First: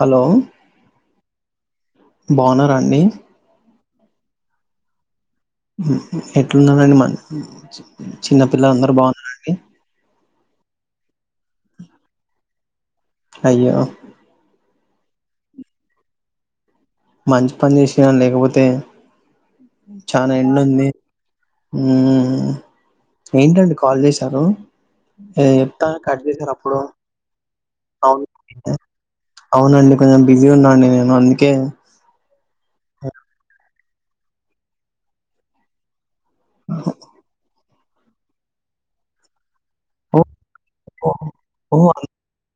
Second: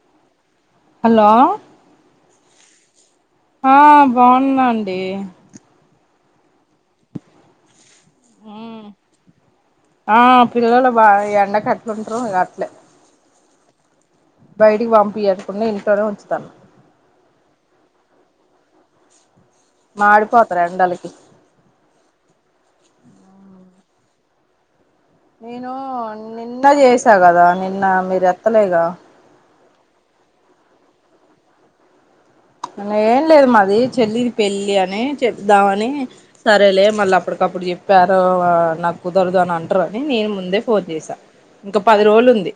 Hello hello బాగున్నారా అండి ఆ బాగున్నా అండి ఎట్లున్నారండి మరి చిన్నపిల్లల అందరు బాగున్నారా ఆ పిల్లలు బా ఈ ఎండకు ఎట్లుంటరు అట్లే అయ్యో బయటికి పంపియకుండా ఇంట్లోనే ఉంచుతా మంచి పని చేసినవ్ లేకపోతే చానా ఎండ మాడిపోతారు ఉంది ఎండలకి ఉహా ఏంటండీ కాల్ చేసారు నేను నిన్న చేశా కదా నిన్న అవును మీరు ఎత్తలే గా అవునండి కొంచెం బిజీగా ఉన్నా నేను అందుకే అలా ఏం లేదు మాది చెల్లిది పెళ్లి అని చెబుదామని సరేలే మల్ల అప్పటికప్పుడు చెప్పారు నాకు కుదరదు అనే అం అంటారు అని ఓ నేను ముందే ఫోన్ చేశా ఇంకా పది రోజులు ఉంది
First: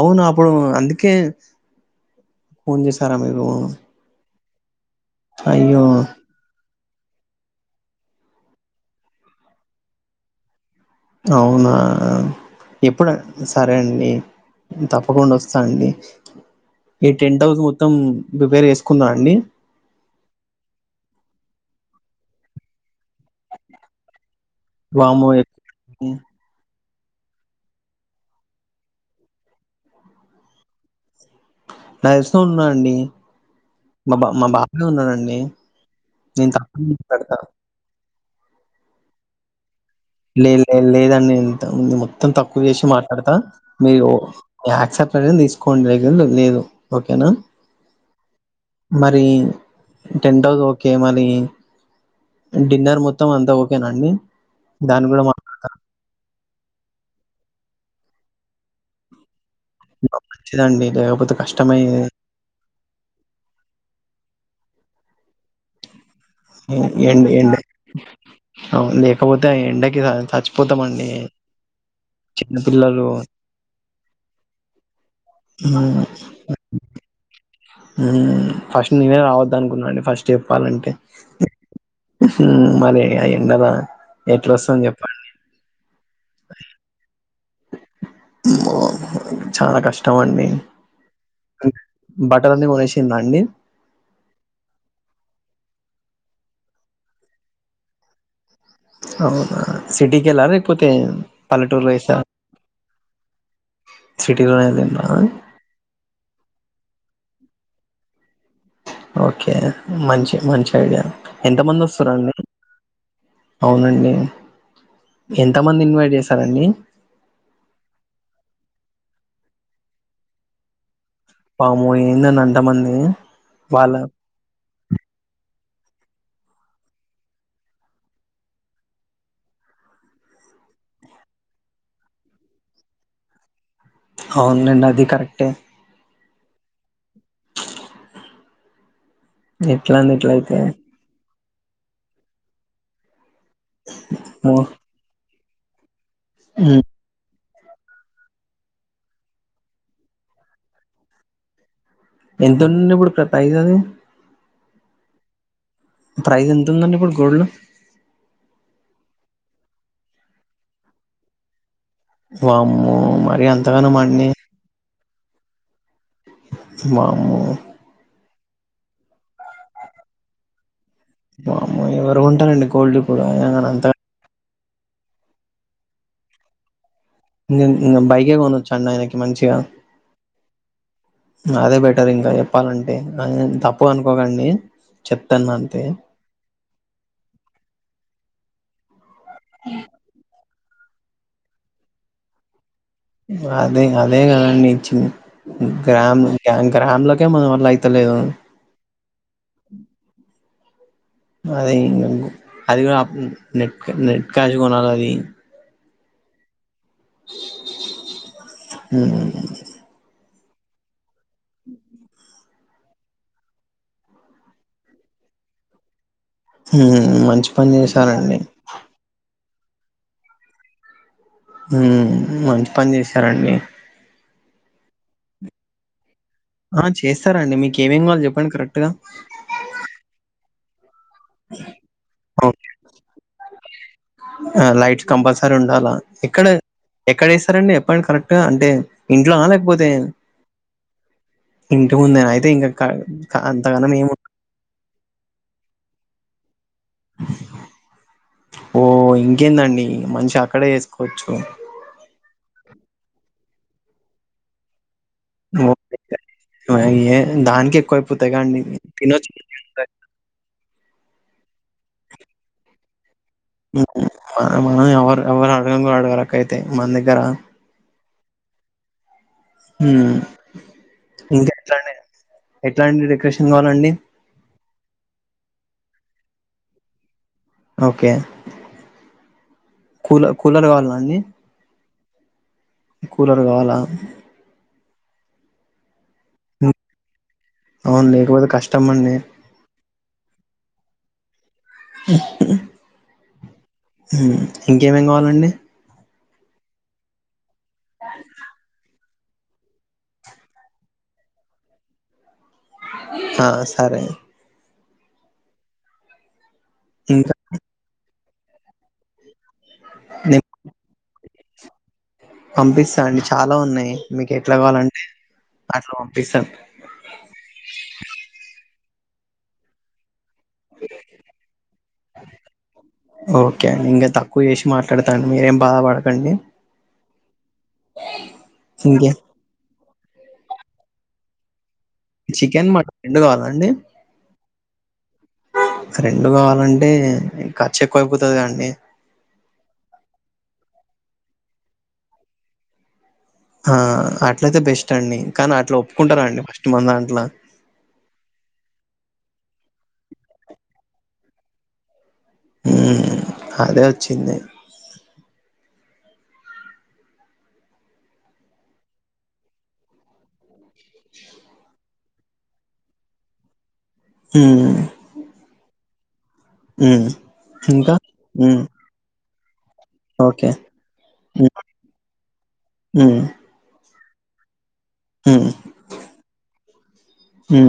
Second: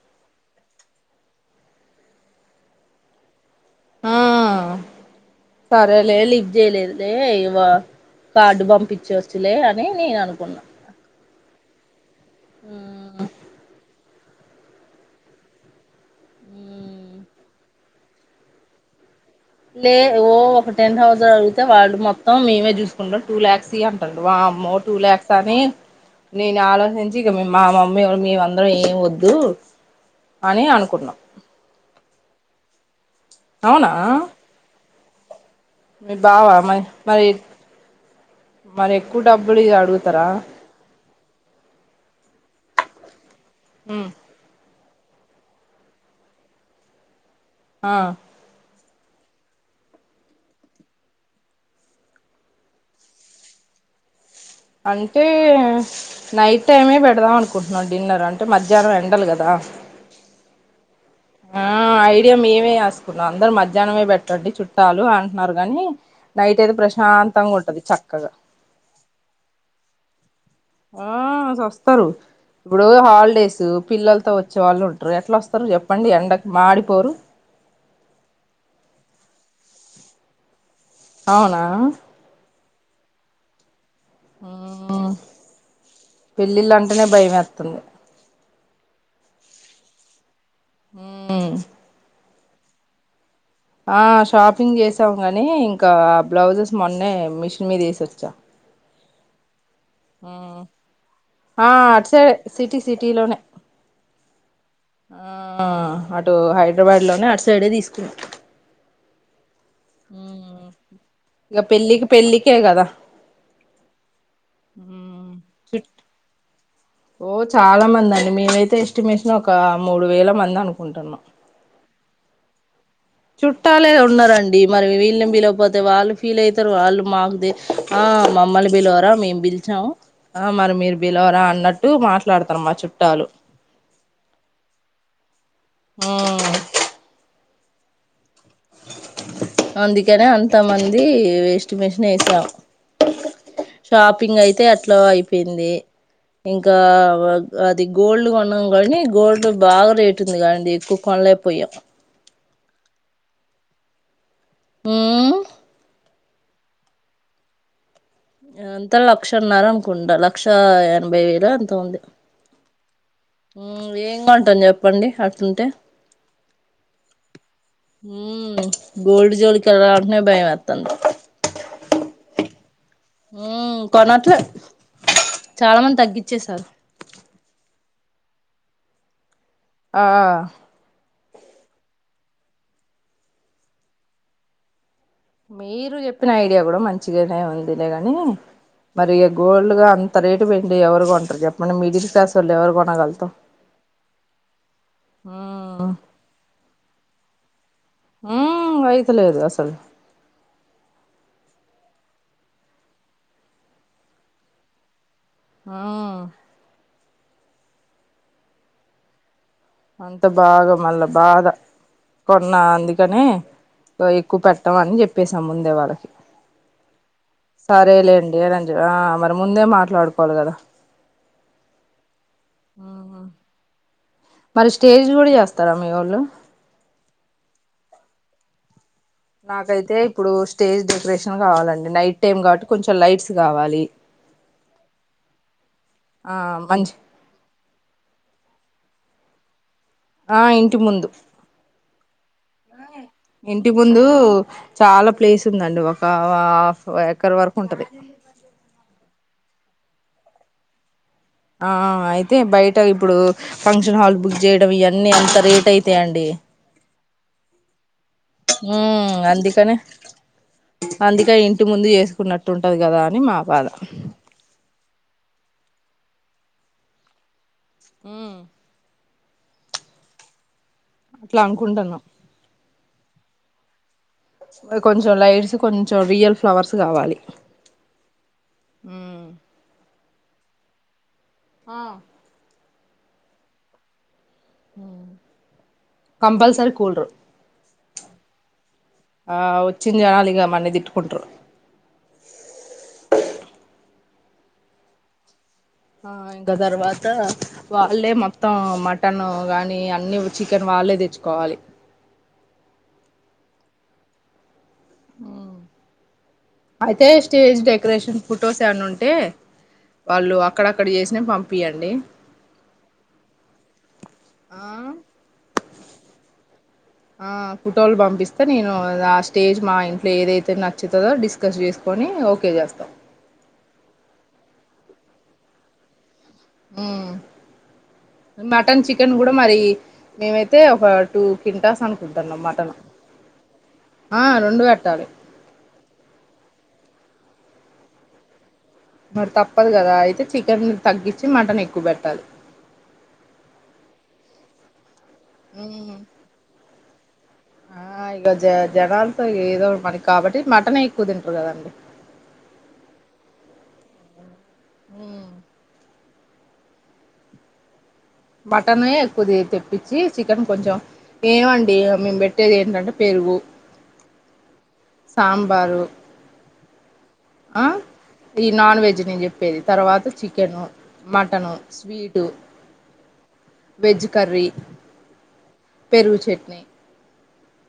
అవునా అప్పుడు అందుకే ఫోన్ చేసారా మీరు ఆ అయ్యో సరేలే లిఫ్ట్ చేయలేదు లే ఇవా కార్డు పంపించవచ్చులే అని నేను అనుకున్నా అవునా ఎప్పుడు సరే అండి తప్పకుండా వస్తా అండి ఈ టెంట్ హౌస్ మొత్తం ప్రిపేర్ చేసుకుందా అండి లేవు ఒక టెన్ థౌర్షండ్ అడిగితే వాళ్ళు మొత్తం మేమే చూసుకుంటాం టు లాక్స్ ఈ అంటారు వామ్మో టు వాము లాక్స్ అని నేను ఆలోచించి ఇక మా మమ్మీ ఎవరు మేమందరం ఏ వద్దు అని అనుకున్నాం తెలిసినోళ్లు ఉన్నారండి అవునా మా బా బావ ఉన్నారండి మీ బావ మరి మరి మరి ఎక్కువ డబ్బులు ఈ అడుగు లేదు లే లేదండి ఇంతకుముందు మొత్తం తక్కువ చేసి మాట్లాడతా మీరు యాక్సెప్ట్ నే తీసుకోండి లేకపోతే లేదు ఓకేనా ఆ మరి టెంట్ హౌస్ ఓకే మరి డిన్నర్ మొత్తం అంతా ఓకేనా అండి దాన్ని కూడా అంటే నైట్ టైమే పెడదాం అనుకుంటున్నాం డిన్నర్ అంటే మధ్యాహ్నం ఎండాలు కదా అబ్ మంచిదే అండి లేకపోతే కష్టమయ్యే అంటే మేమే ఆస్కున్నాం అందరు మధ్యాహ్నమే పెట్టండి చుట్టాలు అంటున్నారు కానీ నైట్ అయితే ఎం ఎండ ఎండ ప్రశాంతంగా ఉంటది చక్కగా అవును లేకపోతే ఆ ఎండకి సచ్చిపో ఆ సస్తారు ఇప్పుడు చిన్నపిల్లలు హాలిడేస్ పిల్లలతో వచ్చే వాళ్ళు ఉంటారు. ఎట్లా వస్తారు హ్మ్ చెప్పండి ఎండకు మాడిపోరు. ఫస్ట్ నేనే రావద్దు అనుకున్నాండి ఫస్ట్ చెప్పాలంటే అవునా మరి ఆ ఎండలో ఎట్ల వస్తం చెప్పండి పెళ్లిళ్ళ అంటేనే భయం వేత్తుంది. అమ్మో చానా కష్టం అండి హామ్ బట్టలన్నీ కొనేసింద అండి? ఆ షాపింగ్ చేసాం కాని ఇంకా బ్లౌజెస్ మొన్నే మిషన్ మీద వేసొచ్చా. అవునా సిటీకి వెళ్లారా, లేకపోతే ఆ పల్లెటూరు లొ అటు వేశారా? సైడ్ సిటీ సిటీలోనే సిటీలో అయితే ఆ అటు హైదరాబాద్ లోనే అటు సైడే తీసుకుని ఓకే మంచి మంచి ఐడియానే ఎంత ఇక మంది పెళ్ళికి వస్తారండి? పెళ్ళికే కదా అవునండి ఎంతమంది నీ చుట్ ఇన్వైట్ చేశారండి? ఓ చాలా మంది అండి మేమైతే ఎస్టిమేషన్ ఒక మూడు వేల మంది అనుకుంటున్నాం. వామ్మో ఏందండి అంతమంది చుట్టాలే వాళ్ళ ఉన్నారండి. డి మరి వీళ్ళని పిలవకపోతే వాళ్ళు ఫీల్ అయితారు వాళ్ళు మాకుదే ఆ మా మమ్మల్ని పిలువరా మేము పిల్ చం మరి మీరు పిలవరా అన్నట్టు మాట్లాడతారు మా చుట్టాలు అవునులేండి అది కరెక్టే ఆ ఎట్లండి అందుకనే ఇట్లయితే అంత మం ది ఎస్టిమేషన్ వేసాం షాపింగ్ మో అయితే అట్లా అయిపోయింది ఇంకా హ్మ్ అది గోల్డ్ కొన్నాం కానీ గోల్డ్ బాగా రేట్ ఉంది కదండీ ఎక్కువ కొనలేక పోయాం. ఎంత ఉండుంది ఇప్పుడు ప్రైజ్ అది? ఊ ప్రైజ్ ఎంతుందండి ఇప్పుడు గోల్డ్? ఎంత లక్షన్నర అనుకుంటా లక్ష ఎనభై వేలొ ఎంతో ఉంది. వామ్మో మా మ్ ఏం కొంటాం చెప్పండి అట్టుంటే వామ్మో మ్ గోల్డ్ జోలికి వెళ్లాలంటేనే భయమేత్తంది. వామ్మో ఎవరు కొంటారండీ గోల్డ్ ఇప్పుడు ఉ ఆయన అంత కొనట్లే చాలామంది తగ్గించేశారు. నేన్ ఇంకా బైకే కొనొచ్చా అండి ఆయనకి మంచిగా ఆఆ అదే బెటర్ ఇంకా చెప్పాలంటే ఆ తప్పుగా అనుకోకండి. చెప్తాను అంతే మీరు చెప్పిన ఐడియా కూడా మంచిగానే ఉందిలే గని మరి ఇక గోల్డ్ గా అంత రేట్ పెట్టి ఎవరు కొంటారు చెప్పండి మిడిల్ క్లాస్ వాళ్ళ ఎవరు కొనగ అదే అదే కదండి ఇచ్చింది ఉమ్ గ్రామ్ గ్రామ్ లోకే మనమన వా ళ్ల అయితలేదు. ఉమ్ అయితలేదు అసలు అదింగ్ అది కూడా నెట్ నెట్ క్యాష్ కొనాలి అది ఆ ఉ ఉ ఉ అంత బాగా మళ్ళా బాధ కొన్నా అందుకనే ఎక్కువ పెట్టమ అని చెప్పేసాం ముందే వాళ్ళకి ఉమ్ మంచి పని చేశారండి సరేలేండి అని ఆ మరి ముందే మాట్లాడుకోవాలి కదా ఉమ్ మంచి పని ఉమ్ చేశారండి మరి స్టేజ్ కూడా చేస్తారా మీ వోళ్ళు ఆ చేస్తారాండి మీకు ఏమేమి కావలి చెప్పండి కరెక్ట్గా నాకైతే ఇప్పుడు స్టేజ్ డెకరేషన్ కావాలండి నైట్ టైం గా కాబట్టి కొంచెం లైట్స్ కావాలి ఆ లైట్ కంపల్సరీ ఉండాలా ఆ ఇక్కడే మంచి ఎక్కడ చేస్తారండి చెప్పండి కరెక్ట్గ అంటే ఇంట్లో లేకపోతే ఆ ఇంటి ముందు ఇంటి ముందేన అయితే ఇంకా క అంతగనం మేము ఒ చాలా ప్లేస్ ఉందండి ఒక హాఫ్ ఎకర్ వరకు ఉంటది ఓ ఇంకేందండి మంచిగ అక్కడే ఎసుకోచ్చు అహ్ అయితే బయట ఇప్పుడు ఫంక్షన్ హాల్ బుక్ చేయడం ఇయన్నీ అంత రేట్ ఓకే. అయితాయిండి ఏ దానికి ఎక్కువైపోతాయి కాండి తినొచ్ ఇతనే అందుకే ఇంటి ముందు చేసుకున్నట్టు ఉంటది కదా అని మా బాధ మనం ఎవరు ఎవరు అడగన్ కూడ అడగరక్క అయితే మన దగ్గర ఉమ్ ఉమ్ అట్లా ఇంకా ఎట్లానే అనుకుంటున్నాం ఎట్లాంటి డెకరేషన్ కావాలండి కొంచెం లైట్స్ కొంచెం రియల్ ఫ్లవర్స్ కావాలి ఓకే ఉమ్ కూల కూలర్ కావాల్న అండి ఆ కూలర్ కావాలా కంపల్సరి హ్మ్. కూల్రు అవును లేకపోతే కష్టమండి ఆ వచ్చిన్ జనాలు ఇగ మన్నీ తిట్టుకుంట్రు హ్మ్ ఇంకేమేమి కావాలండి ఆ ఇంకా తర్వాత వాళ్ళే మొత్తం మ టన్ కానీ అన్నీ చికెన్ వాళ్ళే తెచ్చుకోవాలి ఆ సరే అయితే ఇంకా స్టేజ్ డెకరేషన్ ఫొటోస్ ఏవన్న ఉంటే వాళ్ళు నేను అక్కడక్కడ చేసిన పంపియండి పంపిస్తా అండి చాలా ఉన్నాయి మీకు ఎట్లా ఆ కావాలంటే అట్లా పంపిస్తాను ఆ ఫోటోలు పంపిస్తే నేను ఆ స్టేజ్ మా ఇంట్లో ఏదైతే తే నచ్చుతదో డిస్కస్ చేసుకొని ఓకే చేస్తాం ఓకే అండి ఇంగ తక్కువ చేసి మాట్లాడతాన్ మీరేం బాధ పడకండి మ్ మటన్ ఇంకే చికెన్ కూడా మరి మేమైతే ఒక టూ కింటాస్ అనుకుంటన్నా చికెన్, మటను మటన్ కావాలా అరెండు పెట్టాలి రెండు కావాలంటే ఖర్చు ఎక్కువైపోయింది కదండీ మరి తప్పదు కదా అయితే చికెన్ తగ్గించి మటన్ ఎక్కువ పెట్టాలి ఆ అట్ల అయితే బెస్ట్ అండి కానీ అట్లా ఉమ్ ఒప్పుకుంటార అండి ఫస్ట్ మన దాంట్ల ఆ ఇక జ జనాలతో ఏదో మనకి కాబట్టి మటనే ఎక్కువ తింటారు కదండి ఉ అదే వచ్చింది హ మటన్ ఎక్కుది తెప్పించి చికెన్ కొంచెం ఏమండి మేము పెట్టేది ఏంటంటే పెరుగు ఉమ్ సాంబారు హ్మ్. ఆ ఇంకా? ఈ హ్మ్. నాన్ వెజ్ నేను చెప్ చెప్పేది తర్వాత ఓకే. చికెను మటన్ స్వీటు ఉ వెజ్ కర్రీ హ్మ్. పెరుగు చట్నీ ఉ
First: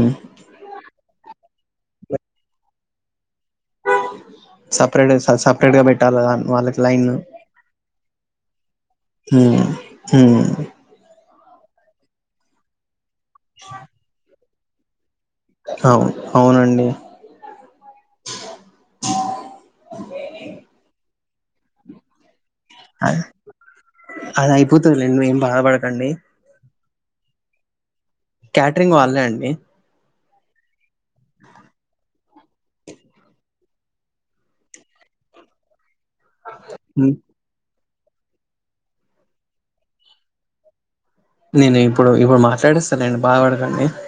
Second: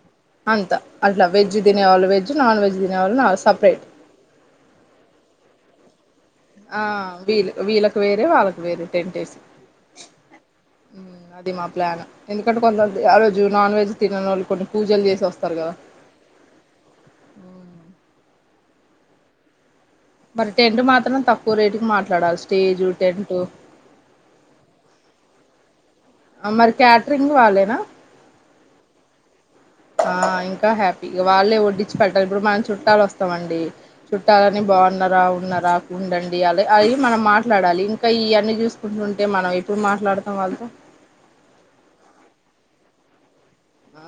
అంత అట్లా వెజ్ తినేళ్ళు వెజ్ నాన్ వెజ్ తినేవాళ్ళు సపరేట్ సపరేట్ సపరేట్గా పెట్టాలి వాళ్ళకి ఆ లైన్ వీళ్ వీళ్ళలకు వేరే వాళ్ళకు వేరే టెన్ వేసి హ్మ్ హ్మ్ అది మా ప్లాన్ ఎందుకంటే కొంతమంది ఆరోజు నాన్ వెజ్ తినని వాళ్ళు కొన్ని పూజలు చేసే వస్తారు కదా అవును అవునండి మరి టెంట్ మాత్రమే తక్కువ రేటు కు మాట్లాడాలి స్టేజు అ- టెంట్ అది అయిపోతుందిలేండి నువ్వు ఏం బాధపడకండి మరి క్యాటరింగ్ వాళ్ళేనా క్యాటరింగ్ వాళ్ళే అండి ఆ ఇంకా హ్యాపీ వాళ్ళే వడ్డించి పెళ్తారు ఇప్పుడు మనం చుట్టాలు వస్తామండి చుట్టాలని బాగున్నారా ఉన్నారా ఉండండి యాలి అది హ్మ్. మనం మాట్లాడాలి ఇంకా ఇవన్నీ చూసుకుంటుంటే మనం ఎప్పుడు మాట్లాడుతాం వాళ్ళతో నేను ఇప్పుడు ఇప్పుడు మాట్లాడేస్తానండి బాధ పడకండి ఆ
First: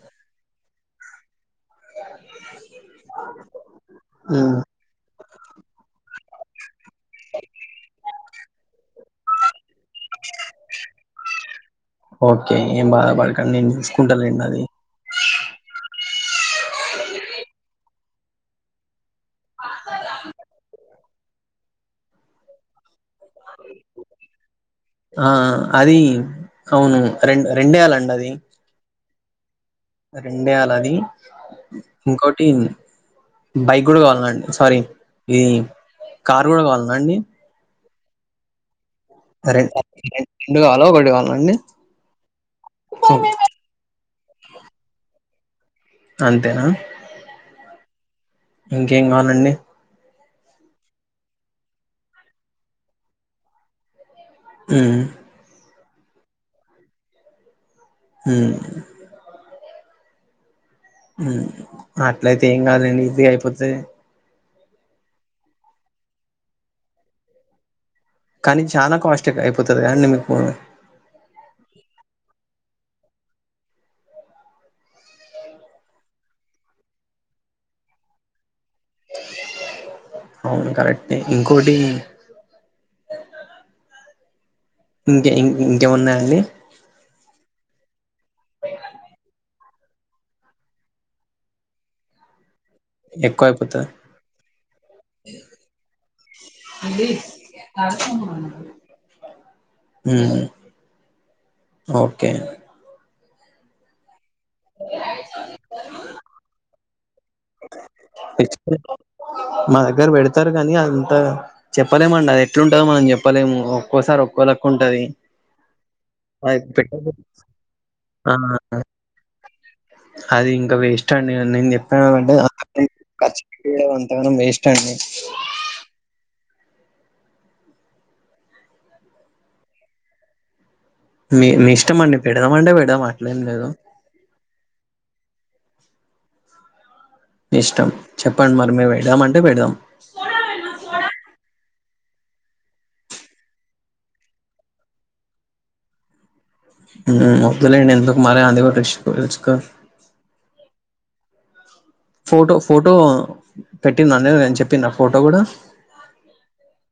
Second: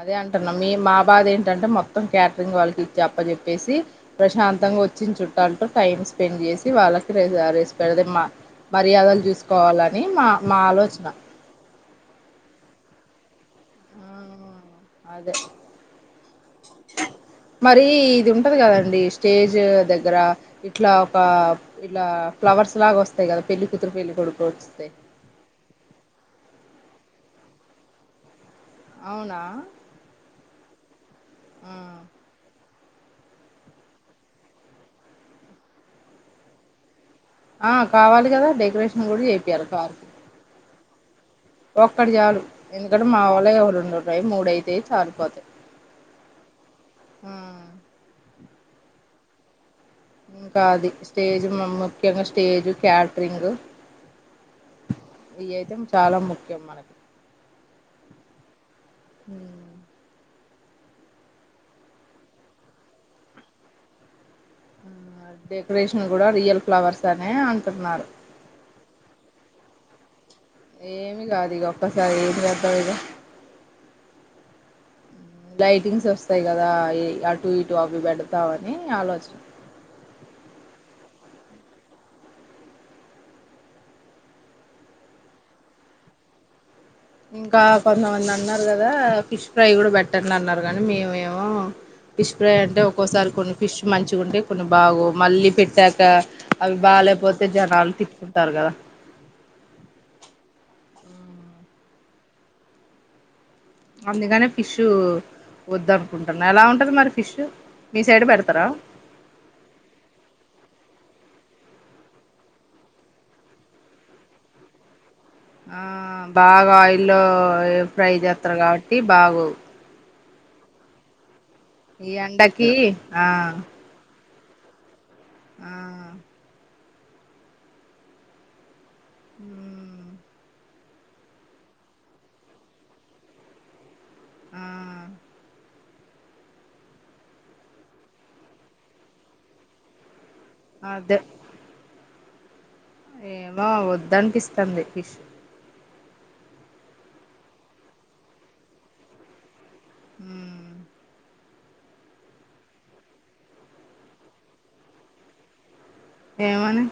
అదే అంటున్నా మీ మా బాధ ఏంటంటే మొత్తం క్యాటరింగ్ వాళ్ళకి ఇచ్చి అప్ప చెప్పేసి హ్మ్ ప్రశాంతంగా వచ్చి చు తో టైం స్పెండ్ చేసి వాళ్ళకి ర రేసిపె మా మర్యాదలు చూసుకోవాల అని మా మా ఆలోచన ఓకే ఏం బాధ పడకండి నేను చూసుకుంటాండి అది అదే [inaudible] మరి ఇది ఉంటది కదండి స్టేజ్ దగ్గర ఇట్లా ఒక ఇలా ఫ్లవర్స్లాగా వస్తాయి కదా పెళ్ళి కూతురు పెళ్లికొడుకు వస్తాయి ఆ అది అవును రెం రెండేయాలండి అది అవునా రెండేయాల అది ఆ ఇంకోటి ఇన్ని బైక్ కూడా కావాలన్నాండి సారీ ఇది కార్ కూడా కావాలన్నాండి ఆ కావాలి కదా డెకరేషన్ కూడా ర చేపియాలి రెండు కావాల ఒకటి కావాలండి ఒక్కటిచాలు ఎందుకంటే ఓ, మా వాళ్ళ ఎవరేండు ఉంటయి మూడయితేయి చారిపోతాయి అంతేనా ఉ ఇంకేం కావాలండి ఇంకాది స్టేజ్ ముఖ్యంగా స్టేజ్ క్యాటరింగ్ ఉమ్ ఈ ఐటమ్ చాలా ముఖ్యం మనకి ఏ ఉమ్ అట్లయితే ఏం కాదండి ఈజీ గా అయిపోతది డెకరేషన్ కూడా రియల్ ఫ్లవర్స్ అనే అంటున్నారు కానీ చాలా కాస్ట్ అయిపోతది కదండి మీకు ఏమి కాదు ఈ ఒక్కసారి ఏం చేద్దాం ఇగ లైటింగ్స్ వస్తాయి కదా ఈ అటు ఇటు అవి పెడతావని ఆలోచన అవును కరెక్ట్ ఏ ఇంకోటి ఇంకేం ఇం ఇంకేమున్నాయండి ఇంకా కొంతమంది అన్నారు కదా ఫిష్ ఫ్రై కూడా పెట్టట్లే అన్నారు కానీ మిమేమో ఫిష్ ఫ్రై అంటే ఒక్కోసారి ఎక్కువ కొన్ని ఫిష్ అయిపోతది మంచిగా ఉంటే కొన్ని బాగోవు మళ్ళీ పెట్టాకా అవి బాలేేపోతే జనాలు తిట్టుకుంటారు కదా ఉమ్ ఓకే అందుకనే ఫిష్ వద్దు అనుకుంటున్నా ఎలా ఉంటుంది మరి ఫిష్ మీ సైడ్ పెడతారా మా దగ్గర పెడతారు కానీ అంతా చెప్పలేమండి అది ఎట్లుంటదో మనం చెప్పలేము ఒక్కోసారి ఒక్కో లెక్క ఉంటది ఊ అది బాగా పెట్టదు ఆయిల్లో ఫ్రై ఆ చేస్తారు కాబట్టి బాగోవు అది ఇంకా వేస్ట్ అండి నీన్ చెప్ ఈ ఎండకి ఈ ఆ ఖర్చు పెడడం అంతగనం వేస్ట్ అండి ఆ హు మీ మీ ఇష్టమండి పెడదామంటే పెడదాం అట్లేమిలేదు ఆ ఇష్టం చెప్పండి మరి మేము పెడదాము అంటే పెడదాం అదే ఏం అబ్బా వద్దనిపిస్తంది పిష్ హు వొద్దులెండి ఎందుకు మరీ అది రిస్క్ రిస్క్ ఉమ్ ఫోటో ఫోటో పెట్టిందండి నేను చెప్పిన ఫోటో కూడా ఏమని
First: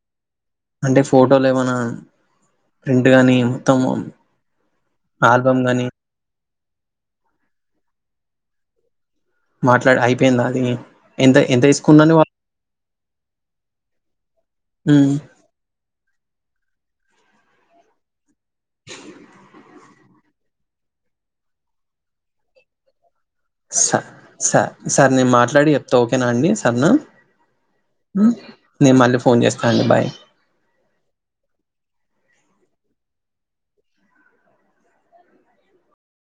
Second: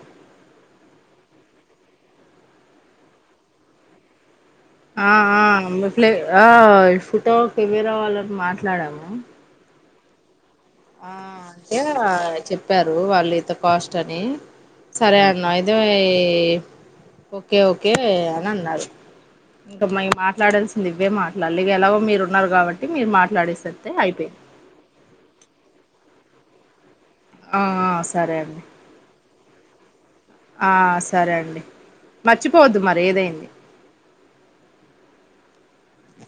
అంటే ఫోటోల ఏమన్నా ప్రింట్ కానీ మొత్తం ఆ ఆల్బమ్ గాని ఆ ఆ ఫోటో కెమెరా వాళ్ళని మాట్లాడాము మాట్లాడ అయిపోయిందా అండి మీ ఆ అంతే కదా చెప్పారు వాళ్ళు ఇంత కాస్ట్ అని ఉమ్, సరే నయితమయే ఓకే ఓకే అని అన్నారు మరి మాట్లాడాల్సింది నువ్వే మాట్లాలి ఇది ఎలాగూ మీరు ఉన్నారు కాబట్టి మీరు మాట్లాడేస్త స స సరే నేను మాట్లాడి చెప్తా ఓకేనా అండి సర్నా ఆ సరే అండి నేను మళ్ళీ ఫోన్ చేస్తా అండి బాయ్ ఆ సరే అండి మర్చిపోవద్దు మరి ఏదైంది